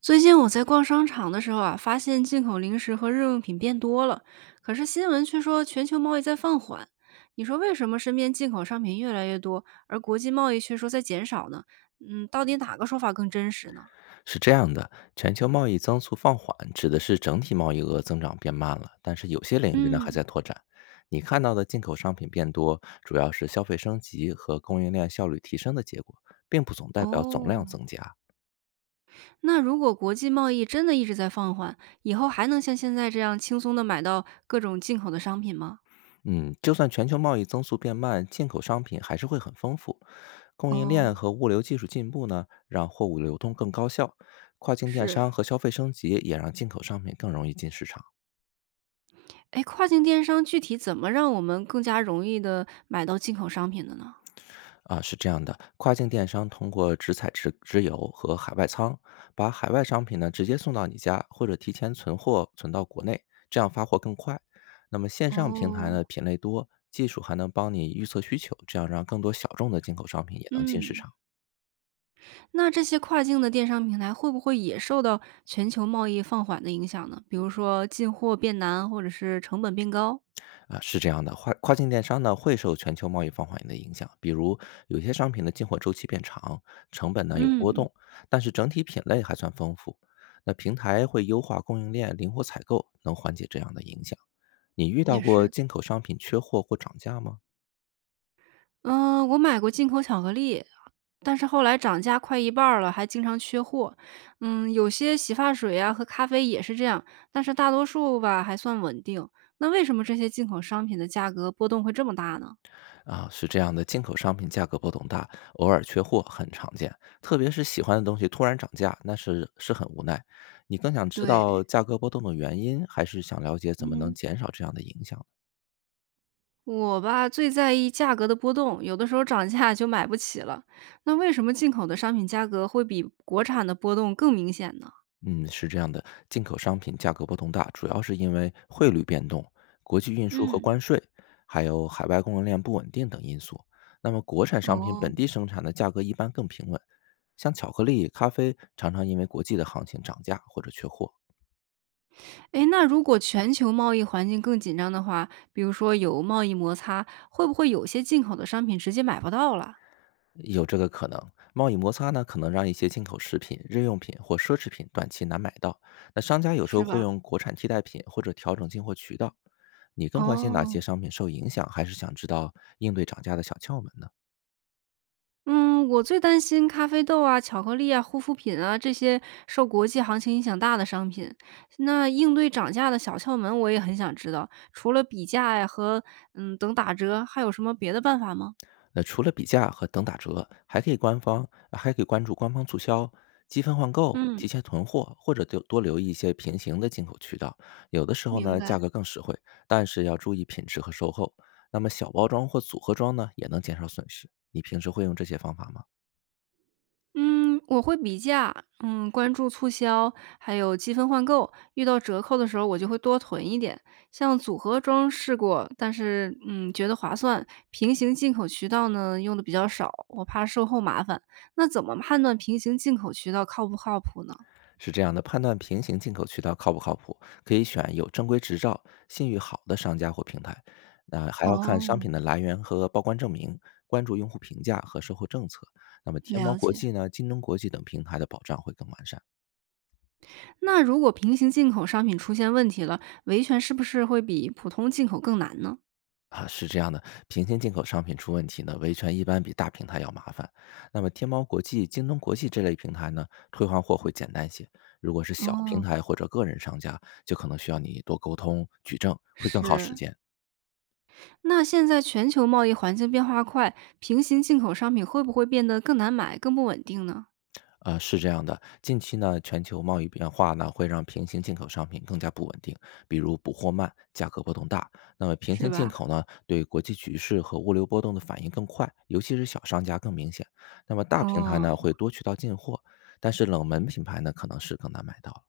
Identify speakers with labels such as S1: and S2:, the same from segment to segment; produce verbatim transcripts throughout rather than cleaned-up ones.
S1: 最近我在逛商场的时候啊，发现进口零食和日用品变多了，可是新闻却说全球贸易在放缓。你说为什么身边进口商品越来越多，而国际贸易却说在减少呢？嗯，到底哪个说法更真实呢？
S2: 是这样的，全球贸易增速放缓指的是整体贸易额增长变慢了，但是有些领域呢还
S1: 嗯，
S2: 在拓展。你看到的进口商品变多，主要是消费升级和供应链效率提升的结果，并不总代表总
S1: 哦，
S2: 量增加。
S1: 那如果国际贸易真的一直在放缓，以后还能像现在这样轻松的买到各种进口的商品吗？
S2: 嗯，就算全球贸易增速变慢，进口商品还是会很丰富。供应链
S1: 哦，
S2: 和物流技术进步呢，让货物流通更高效；跨境电
S1: 是。
S2: 商和消费升级也让进口商品更容易进市场。
S1: 哎，跨境电商具体怎么让我们更加容易的买到进口商品的呢？
S2: 啊，是这样的，跨境电商通过直采直直邮和海外仓，把海外商品呢直接送到你家，或者提前存货存到国内，这样发货更快。那么线上平台
S1: 哦，
S2: 呢，品类多，技术还能帮你预测需求，这样让更多小众的进口商品也能进市
S1: 嗯，
S2: 场。
S1: 那这些跨境的电商平台会不会也受到全球贸易放缓的影响呢？比如说进货变难，或者是成本变高？
S2: 啊，是这样的，跨跨境电商呢会受全球贸易放缓的影响，比如有些商品的进货周期变长，成本呢有波
S1: 嗯，
S2: 动，但是整体品类还算丰富。那平台会优化供应链，灵活采购，能缓解这样的影响。你遇
S1: 也
S2: 到过
S1: 是。
S2: 进口商品缺货或涨价吗？
S1: 嗯，我买过进口巧克力，但是后来涨价快一半儿了，还经常缺货。嗯，有些洗发水啊和咖啡也是这样，但是大多数吧还算稳定。那为什么这些进口商品的价格波动会这么大呢？
S2: 啊，是这样的，进口商品价格波动大，偶尔缺货很常见，特别是喜欢的东西突然涨价，那是是很无奈。你更想知道
S1: 对，
S2: 价格波动的原因，还是想了解怎么能
S1: 嗯。
S2: 减少这样的影响呢？
S1: 我吧，最在意价格的波动，有的时候涨价就买不起了。那为什么进口的商品价格会比国产的波动更明显呢？
S2: 嗯，是这样的，进口商品价格波动大，主要是因为汇率变动、国际运输和
S1: 嗯，
S2: 关税，还有海外供应链不稳定等因素。那么国产商品
S1: 哦，
S2: 本地生产的价格一般更平稳，像巧克力、咖啡常常因为国际的行情涨价或者缺货。
S1: 诶，那如果全球贸易环境更紧张的话，比如说有贸易摩擦，会不会有些进口的商品直接买不到了，
S2: 有这个可能。贸易摩擦呢，可能让一些进口食品、日用品或奢侈品短期难买到。那商家有时
S1: 是
S2: 候会
S1: 吧？
S2: 用国产替代品或者调整进货渠道。你更关心哪些
S1: 哦，
S2: 商品受影响，还是想知道应对涨价的小窍门呢？
S1: 嗯，我最担心咖啡豆啊、巧克力啊、护肤品啊这些受国际行情影响大的商品。那应对涨价的小窍门，我也很想知道。除了比价呀和嗯等打折，还有什么别的办法吗？
S2: 那除了比价和等打折，还可以官方还可以关注官方促销、积分换购、
S1: 嗯，
S2: 提前囤货，或者多多留意一些平行的进口渠道。有的时候
S1: 明
S2: 呢，价
S1: 白。
S2: 格更实惠，但是要注意品质和售后。那么小包装或组合装呢，也能减少损失。你平时会用这些方法吗？
S1: 嗯，我会比价，嗯，关注促销，还有积分换购。遇到折扣的时候，我就会多囤一点。像组合装试过，但是嗯，觉得划算。平行进口渠道呢，用的比较少，我怕售后麻烦。那怎么判断平行进口渠道靠不靠谱呢？
S2: 是这样的，判断平行进口渠道靠不靠谱，可以选有正规执照、信誉好的商家或平台。那还要看商
S1: 哦，
S2: 品的来源和报关证明，关注用户评价和售后政策。那么天猫
S1: 了
S2: 国
S1: 解。
S2: 际呢、京东国际等平台的保障会更完善。
S1: 那如果平行进口商品出现问题了，维权是不是会比普通进口更难呢？
S2: 啊，是这样的，平行进口商品出问题呢，维权一般比大平台要麻烦。那么天猫国际、京东国际这类平台呢，退换货会简单些。如果是小平
S1: 哦，
S2: 台或者个人商家，就可能需要你多沟通、举证，会更耗时
S1: 是，
S2: 间。
S1: 那现在全球贸易环境变化快，平行进口商品会不会变得更难买、更不稳定呢？
S2: 呃，是这样的，近期呢，全球贸易变化呢，会让平行进口商品更加不稳定，比如补货慢，价格波动大。那么平
S1: 是
S2: 行进
S1: 吧？
S2: 口呢，对国际局势和物流波动的反应更快，尤其是小商家更明显。那么大平台
S1: 哦，
S2: 呢，会多渠道进货，但是冷门品牌呢，可能是更难买到了。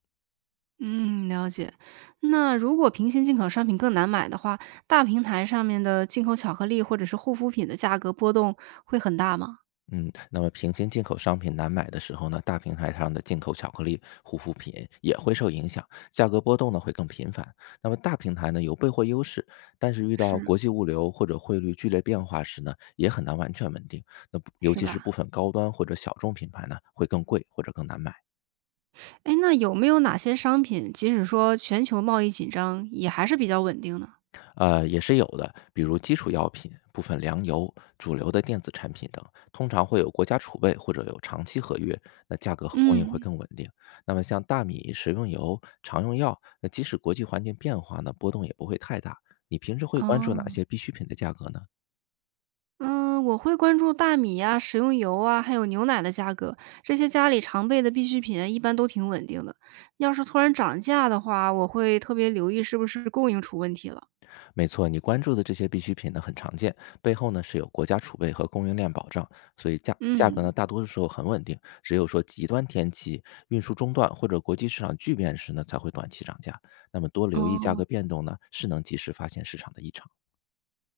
S1: 嗯，了解。那如果平行进口商品更难买的话，大平台上面的进口巧克力或者是护肤品的价格波动会很大吗？
S2: 嗯，那么平行进口商品难买的时候呢，大平台上的进口巧克力、护肤品也会受影响，价格波动呢会更频繁。那么大平台呢有备货优势，但是遇到
S1: 是，
S2: 国际物流或者汇率剧烈变化时呢，也很难完全稳定。那不尤
S1: 是
S2: 其是部
S1: 吧？
S2: 分高端或者小众品牌呢，会更贵或者更难买。
S1: 哎，那有没有哪些商品，即使说全球贸易紧张，也还是比较稳定呢？
S2: 呃，也是有的，比如基础药品、部分粮油、主流的电子产品等，通常会有国家储备或者有长期合约，那价格和供应会
S1: 嗯，
S2: 更稳定。那么像大米、食用油、常用药，那即使国际环境变化呢，波动也不会太大。你平时会关注哪
S1: 哦。
S2: 些必需品的价格呢？
S1: 嗯，我会关注大米呀、食用油啊，还有牛奶的价格，这些家里常备的必需品一般都挺稳定的。要是突然涨价的话，我会特别留意是不是供应出问题了。
S2: 没错，你关注的这些必需品呢很常见，背后呢是有国家储备和供应链保障，所以价价格
S1: 嗯，
S2: 呢大多数时候很稳定。只有说极端天气、运输中断或者国际市场巨变时呢，才会短期涨价。那么多留意价
S1: 哦，
S2: 格变动呢，是能及时发现市场的异常。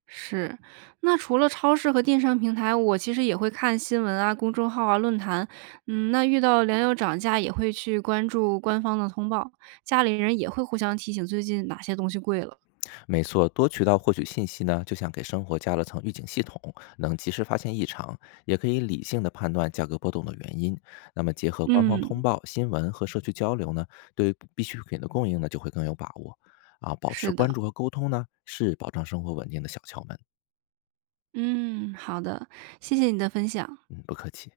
S1: 是。那除了超市和电商平台，我其实也会看新闻啊、公众号啊、论坛。嗯，那遇到粮油涨价，也会去关注官方的通报，家里人也会互相提醒最近哪些东西贵了。
S2: 没错，多渠道获取信息呢，就像给生活加了层预警系统，能及时发现异常，也可以理性的判断价格波动的原因。那么结合官方
S1: 嗯，
S2: 通报、新闻和社区交流呢，对于必需品的供应呢，就会更有把握。啊，保持
S1: 是的。
S2: 关注和沟通呢，是保障生活稳定的小窍门。
S1: 嗯，好的，谢谢你的分享。
S2: 嗯，不客气。